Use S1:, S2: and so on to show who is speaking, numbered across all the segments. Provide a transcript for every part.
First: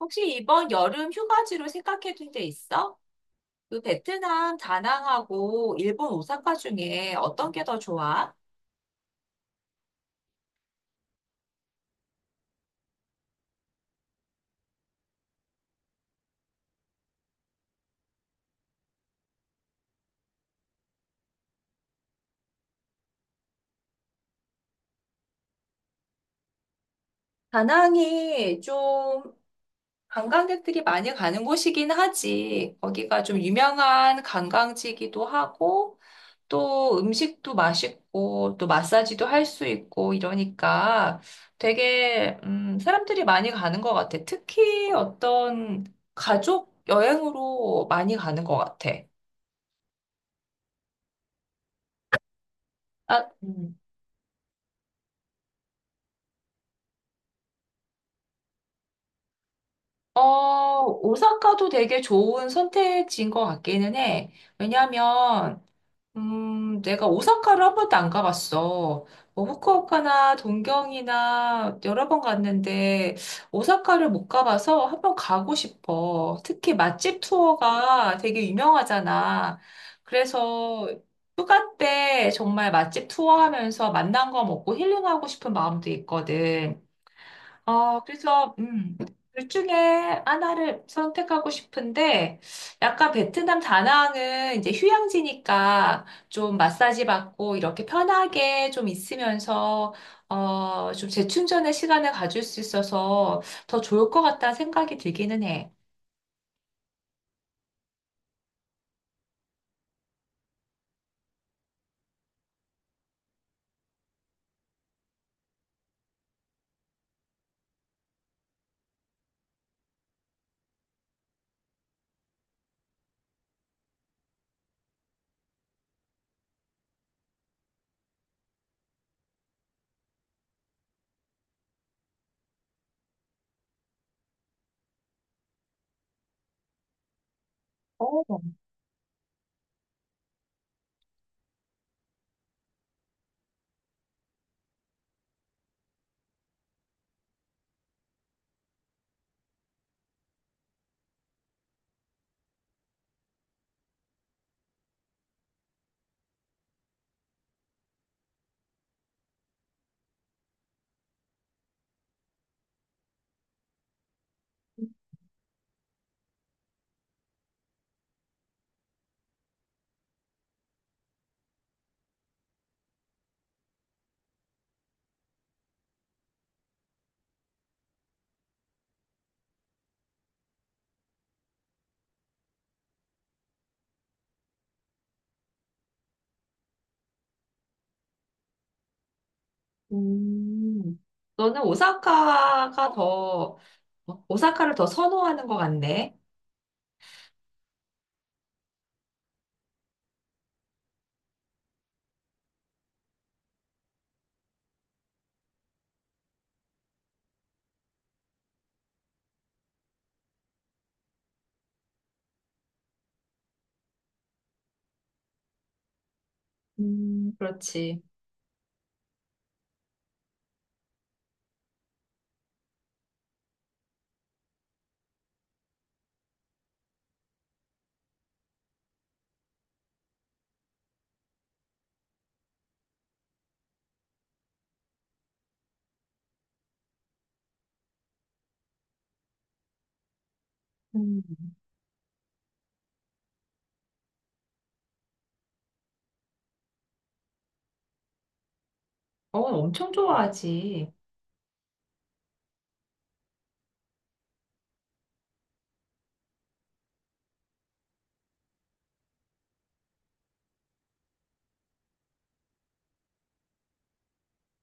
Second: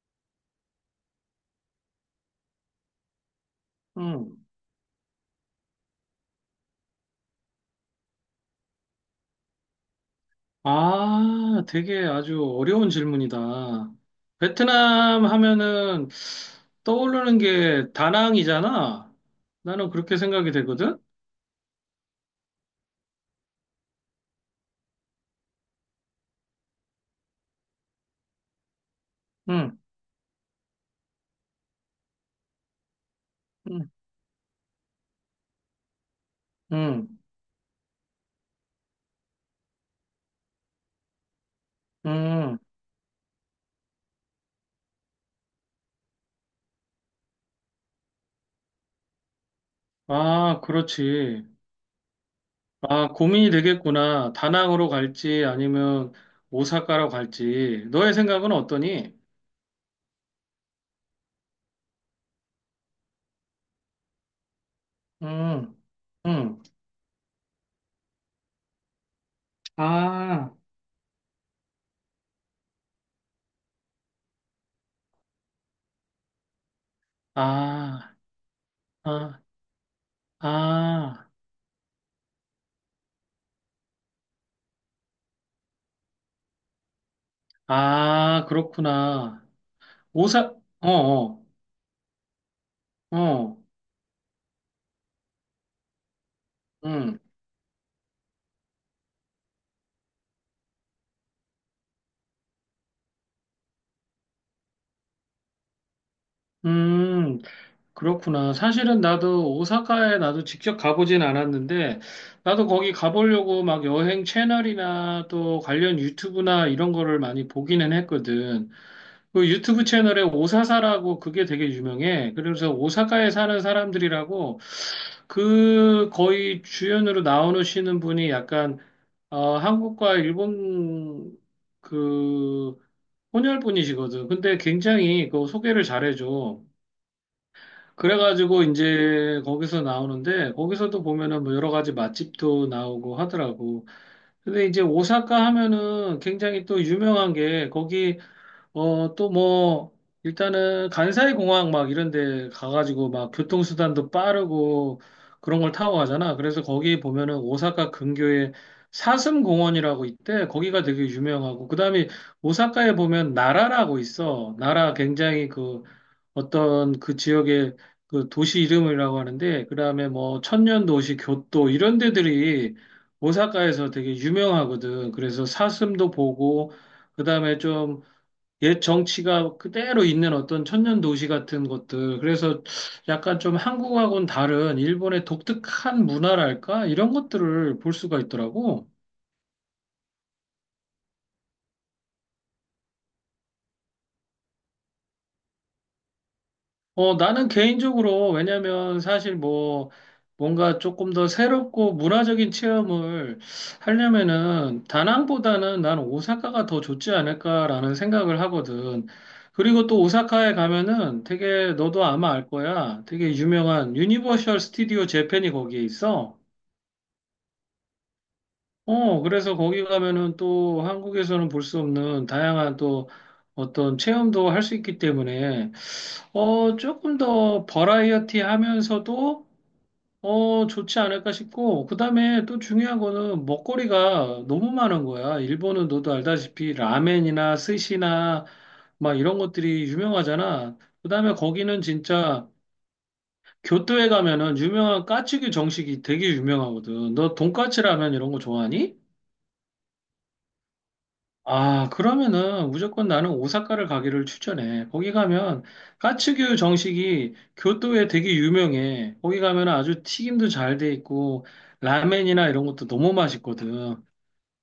S1: 혹시 이번 여름 휴가지로 생각해 둔 데 있어? 그
S2: 음.
S1: 베트남 다낭하고 일본 오사카 중에 어떤 게 더 좋아?
S2: 아, 되게 아주 어려운 질문이다. 베트남 하면은 떠오르는 게 다낭이잖아. 나는 그렇게 생각이 되거든.
S1: 다낭이 좀
S2: 응,
S1: 관광객들이 많이 가는 곳이긴 하지. 거기가 좀
S2: 응,
S1: 유명한 관광지이기도 하고, 또
S2: 응,
S1: 음식도 맛있고, 또 마사지도 할 수 있고, 이러니까 되게,
S2: 응.
S1: 사람들이 많이 가는 것 같아. 특히 어떤 가족 여행으로 많이 가는 것 같아.
S2: 아, 그렇지. 아,
S1: 아,
S2: 고민이 되겠구나. 다낭으로 갈지 아니면 오사카로 갈지. 너의 생각은 어떠니?
S1: 오사카도 되게 좋은 선택지인 것 같기는 해. 왜냐면,
S2: 응, 응.
S1: 내가 오사카를 한 번도 안 가봤어. 뭐, 후쿠오카나
S2: 아,
S1: 동경이나 여러 번 갔는데, 오사카를 못 가봐서 한 번 가고 싶어. 특히 맛집 투어가
S2: 아,
S1: 되게
S2: 아,
S1: 유명하잖아. 그래서
S2: 아,
S1: 휴가 때 정말 맛집 투어 하면서 맛난 거 먹고 힐링하고 싶은 마음도 있거든.
S2: 아,
S1: 그래서
S2: 그렇구나.
S1: 둘 중에
S2: 오사,
S1: 하나를
S2: 어, 어,
S1: 선택하고 싶은데, 약간
S2: 어,
S1: 베트남 다낭은 이제 휴양지니까 좀 마사지
S2: 음,
S1: 받고 이렇게 편하게 좀 있으면서, 좀 재충전의 시간을 가질 수 있어서 더 좋을 것 같다는 생각이 들기는 해.
S2: 음, 그렇구나. 사실은 나도 오사카에 나도 직접 가보진 않았는데, 나도 거기 가보려고 막 여행 채널이나 또 관련 유튜브나 이런 거를 많이 보기는 했거든. 그 유튜브 채널에 오사사라고 그게 되게 유명해. 그래서 오사카에 사는 사람들이라고 그 거의 주연으로 나오시는 분이 약간, 한국과 일본 그 혼혈뿐이시거든. 근데 굉장히 그 소개를 잘해줘.
S1: 어,
S2: 그래가지고 이제 거기서 나오는데 거기서도 보면은 뭐 여러 가지 맛집도 나오고 하더라고. 근데 이제 오사카 하면은 굉장히 또 유명한 게 거기 또 뭐, 일단은 간사이 공항 막 이런 데 가가지고 막 교통수단도 빠르고 그런 걸 타고 가잖아. 그래서 거기 보면은 오사카 근교에 사슴공원이라고 있대. 거기가 되게 유명하고. 그다음에 오사카에 보면 나라라고 있어. 나라 굉장히 그 어떤 그 지역의 그 도시 이름이라고 하는데, 그다음에 뭐 천년도시, 교토 이런 데들이 오사카에서 되게 유명하거든. 그래서 사슴도 보고, 그다음에 좀 옛 정치가 그대로 있는 어떤 천년 도시 같은 것들. 그래서 약간 좀 한국하고는 다른 일본의 독특한 문화랄까? 이런 것들을 볼 수가 있더라고.
S1: 음. 너는 오사카를 더 선호하는 것 같네.
S2: 나는 개인적으로, 왜냐면 사실 뭐, 뭔가 조금 더 새롭고 문화적인 체험을 하려면은 다낭보다는 나는 오사카가 더 좋지 않을까라는 생각을 하거든. 그리고 또 오사카에 가면은 되게 너도 아마 알 거야. 되게 유명한 유니버셜 스튜디오 재팬이 거기에 있어.
S1: 그렇지.
S2: 그래서 거기 가면은 또 한국에서는 볼 수 없는 다양한 또 어떤 체험도 할 수 있기 때문에, 조금 더 버라이어티 하면서도, 좋지 않을까 싶고, 그 다음에 또 중요한 거는 먹거리가 너무 많은 거야. 일본은 너도 알다시피 라멘이나 스시나 막 이런 것들이 유명하잖아. 그
S1: 음,
S2: 다음에 거기는 진짜 교토에 가면은 유명한 까츠규 정식이 되게 유명하거든. 너 돈까츠 라면 이런 거 좋아하니?
S1: 어, 엄청 좋아하지.
S2: 아, 그러면은 무조건 나는 오사카를 가기를 추천해. 거기 가면 까츠규 정식이 교토에 되게 유명해. 거기 가면 아주 튀김도 잘 돼 있고 라멘이나 이런 것도 너무 맛있거든.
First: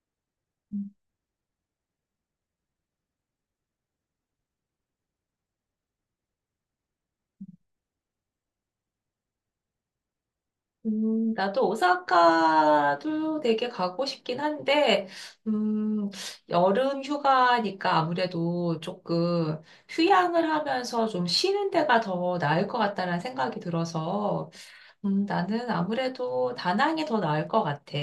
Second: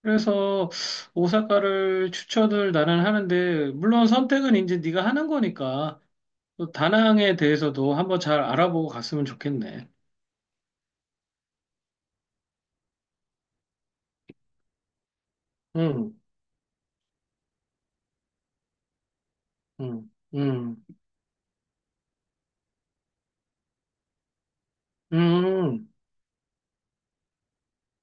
S2: 그래서 오사카를 추천을 나는 하는데 물론 선택은 이제 네가 하는 거니까 또 다낭에 대해서도 한번 잘 알아보고 갔으면 좋겠네.
S1: 나도 오사카도 되게 가고 싶긴 한데, 음,
S2: 응,
S1: 여름 휴가니까 아무래도 조금
S2: 응,
S1: 휴양을
S2: 응,
S1: 하면서 좀 쉬는 데가 더 나을 것 같다는 생각이 들어서, 나는
S2: 응,
S1: 아무래도 다낭이 더 나을 것 같아.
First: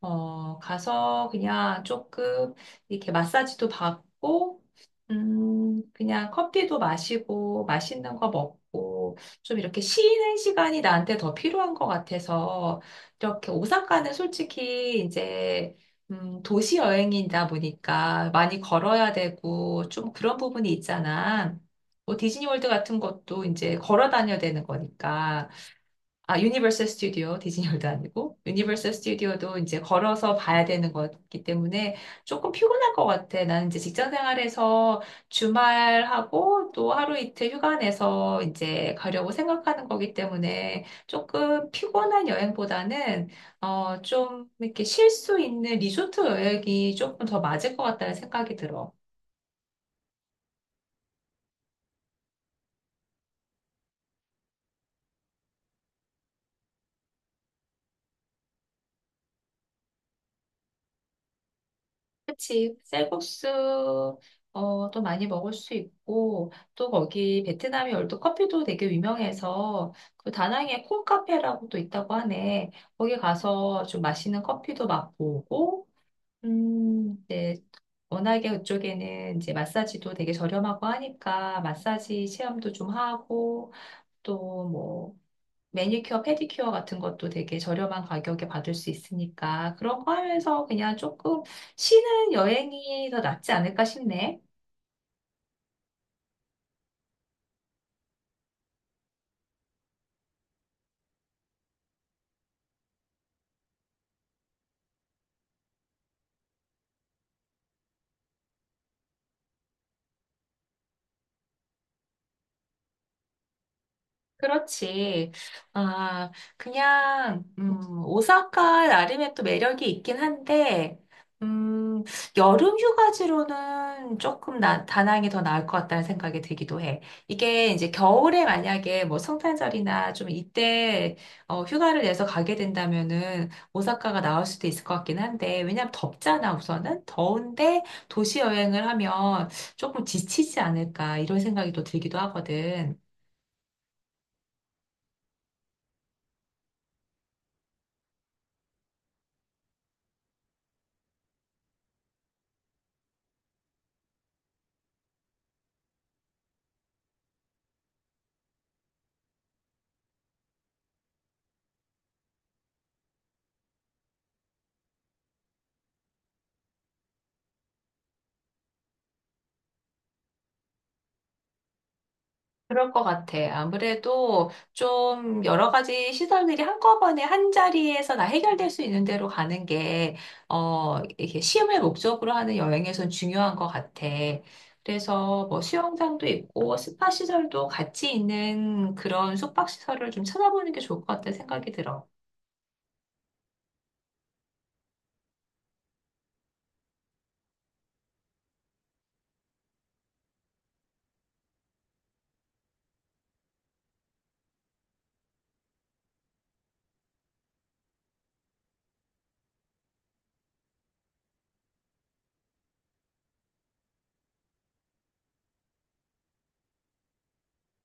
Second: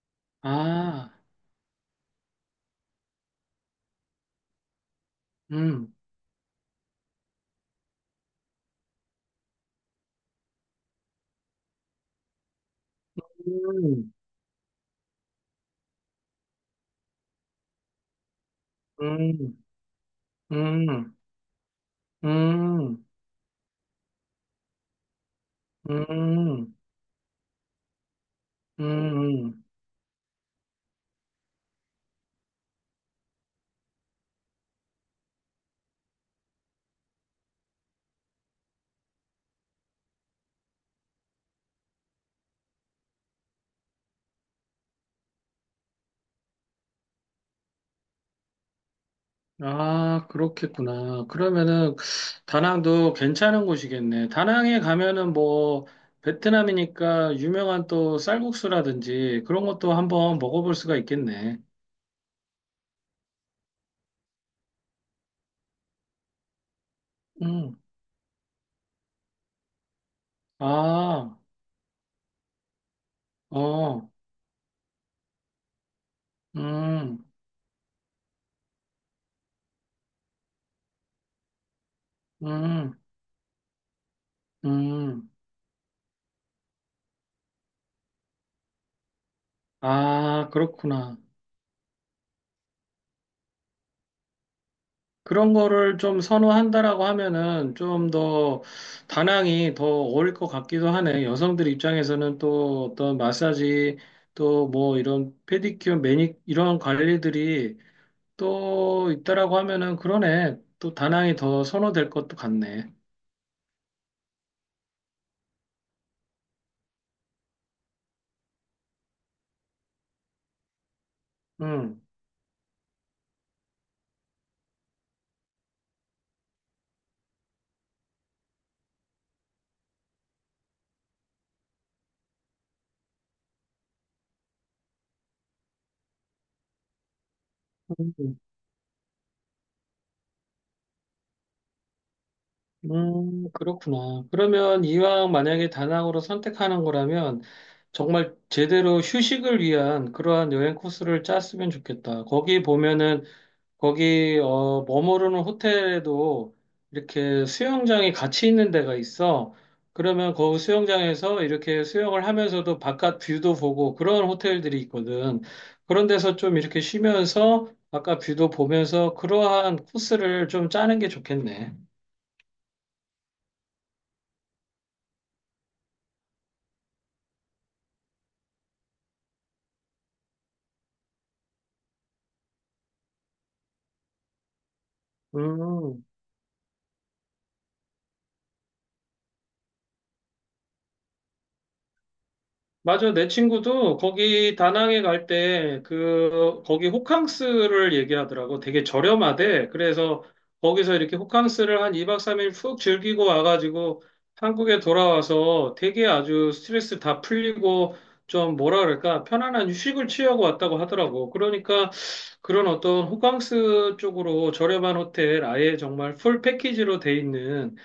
S2: 아,
S1: 가서 그냥 조금 이렇게 마사지도 받고,
S2: 응,
S1: 그냥 커피도 마시고, 맛있는 거 먹고, 좀 이렇게 쉬는 시간이 나한테 더 필요한 것 같아서, 이렇게
S2: 응,
S1: 오사카는 솔직히 이제, 도시 여행이다 보니까 많이 걸어야
S2: 응,
S1: 되고, 좀 그런 부분이
S2: 응.
S1: 있잖아. 뭐 디즈니월드 같은
S2: 음,
S1: 것도 이제 걸어 다녀야 되는 거니까. 아,
S2: 음,
S1: 유니버설 스튜디오, 디즈니월드 아니고,
S2: 음,
S1: 유니버설 스튜디오도
S2: 음.
S1: 이제 걸어서 봐야 되는 거기 때문에 조금 피곤할 것 같아. 나는 이제 직장 생활에서 주말하고 또 하루 이틀 휴가 내서 이제 가려고 생각하는 거기 때문에 조금 피곤한 여행보다는, 좀 이렇게 쉴 수 있는 리조트 여행이 조금 더 맞을 것 같다는 생각이 들어.
S2: 아, 그렇겠구나. 그러면은 다낭도 괜찮은 곳이겠네. 다낭에 가면은 뭐 베트남이니까 유명한 또 쌀국수라든지 그런 것도 한번 먹어볼 수가 있겠네.
S1: 그치. 쌀국수, 어, 도 많이 먹을 수 있고, 또 거기
S2: 음,
S1: 베트남이 얼도 커피도 되게 유명해서, 그 다낭에
S2: 아,
S1: 콩카페라고 또 있다고 하네. 거기 가서 좀
S2: 어,
S1: 맛있는 커피도 맛보고,
S2: 음,
S1: 이제 워낙에 그쪽에는 이제 마사지도 되게 저렴하고 하니까, 마사지 체험도 좀
S2: 음,
S1: 하고, 또뭐
S2: 음.
S1: 매니큐어, 페디큐어 같은 것도 되게 저렴한 가격에 받을 수 있으니까 그런 거
S2: 아,
S1: 하면서 그냥
S2: 그렇구나.
S1: 조금 쉬는 여행이 더 낫지 않을까 싶네.
S2: 그런 거를 좀 선호한다라고 하면은 좀 더 다낭이 더 어울 릴 것 같기도 하네. 여성들 입장에서는 또 어떤 마사지 또 뭐 이런 페디큐어, 매니 이런 관리들이 또 있다라고 하면은 그러네. 또 다낭이 더 선호될 것도 같네.
S1: 그렇지. 아, 그냥, 오사카 나름의 또 매력이 있긴 한데,
S2: 음.
S1: 음, 여름 휴가지로는 조금 다낭이 더 나을 것 같다는 생각이 들기도 해. 이게 이제 겨울에 만약에 뭐 성탄절이나 좀 이때 휴가를 내서 가게 된다면은 오사카가 나을 수도 있을 것 같긴 한데, 왜냐면 덥잖아, 우선은. 더운데 도시
S2: 음,
S1: 여행을 하면 조금 지치지 않을까, 이런 생각이 또 들기도 하거든.
S2: 그렇구나. 그러면 이왕 만약에 다낭으로 선택하는 거라면 정말 제대로 휴식을 위한 그러한 여행 코스를 짰으면 좋겠다. 거기 보면은 거기 머무르는 호텔에도 이렇게 수영장이 같이 있는 데가 있어. 그러면 그 수영장에서 이렇게 수영을 하면서도 바깥 뷰도 보고 그런 호텔들이 있거든. 그런 데서 좀 이렇게 쉬면서 바깥 뷰도 보면서 그러한 코스를 좀 짜는 게 좋겠네.
S1: 그럴 것 같아. 아무래도 좀 여러 가지 시설들이 한꺼번에 한 자리에서 다 해결될 수 있는 대로 가는 게, 이렇게 시험을 목적으로 하는 여행에선 중요한 것 같아. 그래서 뭐
S2: 음.
S1: 수영장도 있고 스파 시설도 같이 있는 그런 숙박 시설을 좀 찾아보는 게 좋을 것 같다는 생각이 들어.
S2: 맞아. 내 친구도 거기 다낭에 갈 때 그 거기 호캉스를 얘기하더라고. 되게 저렴하대. 그래서 거기서 이렇게 호캉스를 한 2박 3일 푹 즐기고 와가지고 한국에 돌아와서 되게 아주 스트레스 다 풀리고 좀 뭐라 그럴까? 편안한 휴식을 취하고 왔다고 하더라고. 그러니까 그런 어떤 호캉스 쪽으로 저렴한 호텔 아예 정말 풀 패키지로 돼 있는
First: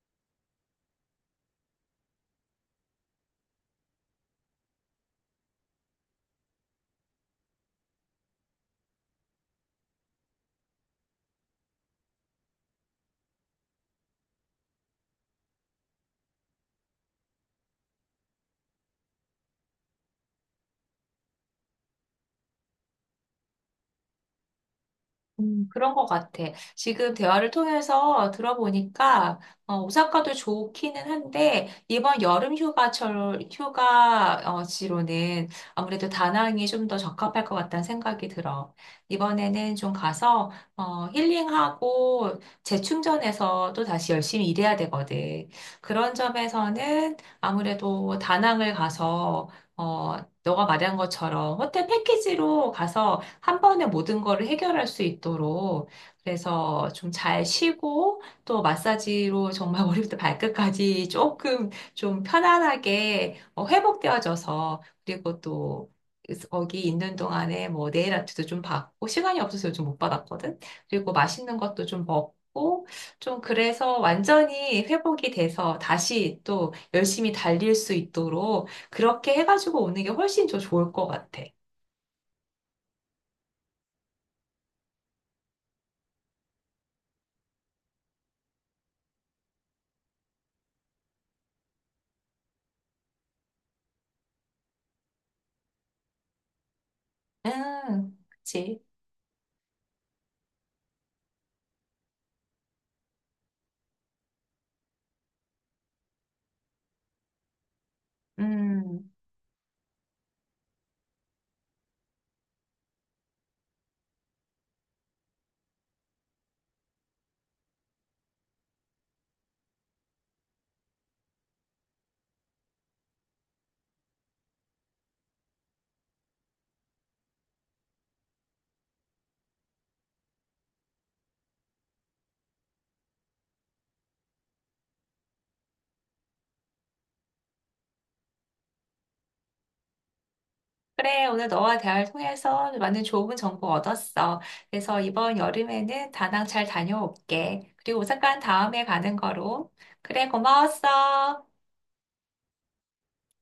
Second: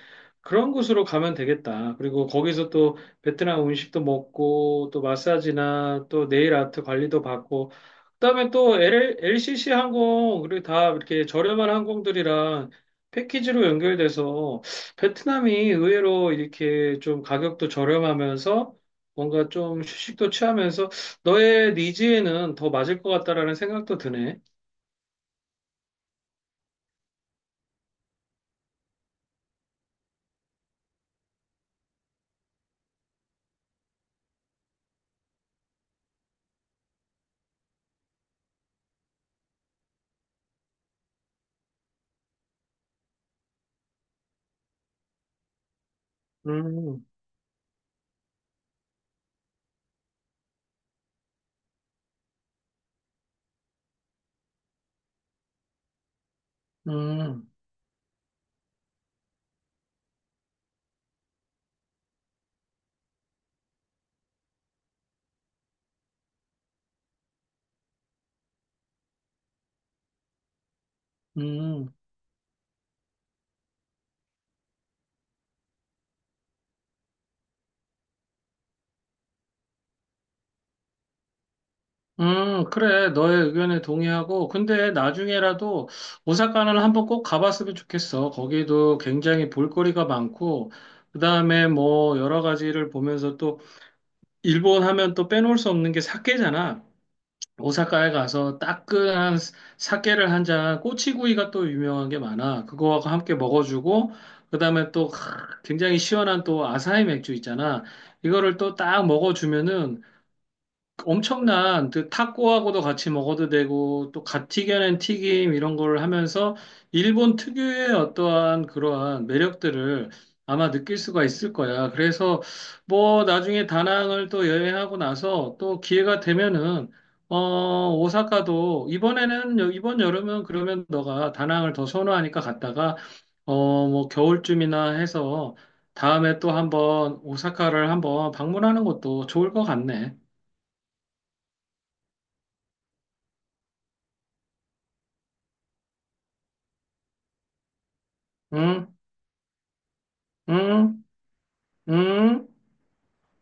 S2: 그런 곳으로 가면 되겠다. 그리고 거기서 또 베트남 음식도 먹고 또 마사지나 또 네일 아트 관리도 받고 그다음에 또 LCC 항공 그리고 다 이렇게 저렴한 항공들이랑 패키지로 연결돼서 베트남이 의외로 이렇게 좀 가격도 저렴하면서 뭔가 좀 휴식도 취하면서 너의 니즈에는 더 맞을 것 같다라는 생각도 드네.
S1: 그런 것 같아. 지금 대화를 통해서 들어보니까, 오사카도 좋기는 한데, 이번 여름 휴가철, 휴가지로는 아무래도 다낭이 좀 더 적합할 것 같다는 생각이 들어. 이번에는 좀 가서, 힐링하고 재충전해서 또 다시 열심히 일해야 되거든. 그런
S2: 음,
S1: 점에서는 아무래도 다낭을 가서, 어, 너가 말한 것처럼 호텔 패키지로 가서 한 번에 모든 거를 해결할 수 있도록 그래서 좀 잘
S2: 음,
S1: 쉬고 또 마사지로 정말 머리부터 발끝까지 조금 좀 편안하게 회복되어져서 그리고 또 거기 있는 동안에 뭐 네일 아트도 좀 받고 시간이 없어서 요즘 못 받았거든. 그리고 맛있는 것도
S2: 음.
S1: 좀 먹고 좀 그래서 완전히 회복이 돼서 다시 또 열심히 달릴 수 있도록 그렇게 해가지고 오는 게 훨씬 더 좋을 것 같아.
S2: 그래. 너의 의견에 동의하고. 근데 나중에라도 오사카는 한번 꼭 가봤으면 좋겠어. 거기도 굉장히 볼거리가 많고, 그 다음에 뭐 여러 가지를 보면서 또 일본 하면 또 빼놓을 수 없는 게 사케잖아. 오사카에
S1: 음.
S2: 가서
S1: 그치.
S2: 따끈한 사케를 한 잔, 꼬치구이가 또 유명한 게 많아. 그거하고 함께 먹어주고, 그 다음에 또 굉장히 시원한 또 아사히 맥주 있잖아. 이거를 또 딱
S1: 음,
S2: 먹어주면은 엄청난 그 타코하고도 같이 먹어도 되고 또 갓 튀겨낸 튀김 이런 걸 하면서 일본 특유의 어떠한 그러한 매력들을 아마 느낄 수가 있을 거야. 그래서 뭐 나중에 다낭을 또 여행하고 나서 또 기회가 되면은 오사카도 이번에는 이번 여름은 그러면 너가 다낭을 더 선호하니까 갔다가 뭐 겨울쯤이나 해서 다음에 또 한번 오사카를 한번 방문하는 것도 좋을 것 같네.
S1: 그래. 오늘 너와 대화를 통해서 많은 좋은 정보 얻었어. 그래서 이번 여름에는 다낭 잘 다녀올게. 그리고 오사카는 다음에
S2: 응?
S1: 가는 거로. 그래,
S2: 응?
S1: 고마웠어.
S2: 응?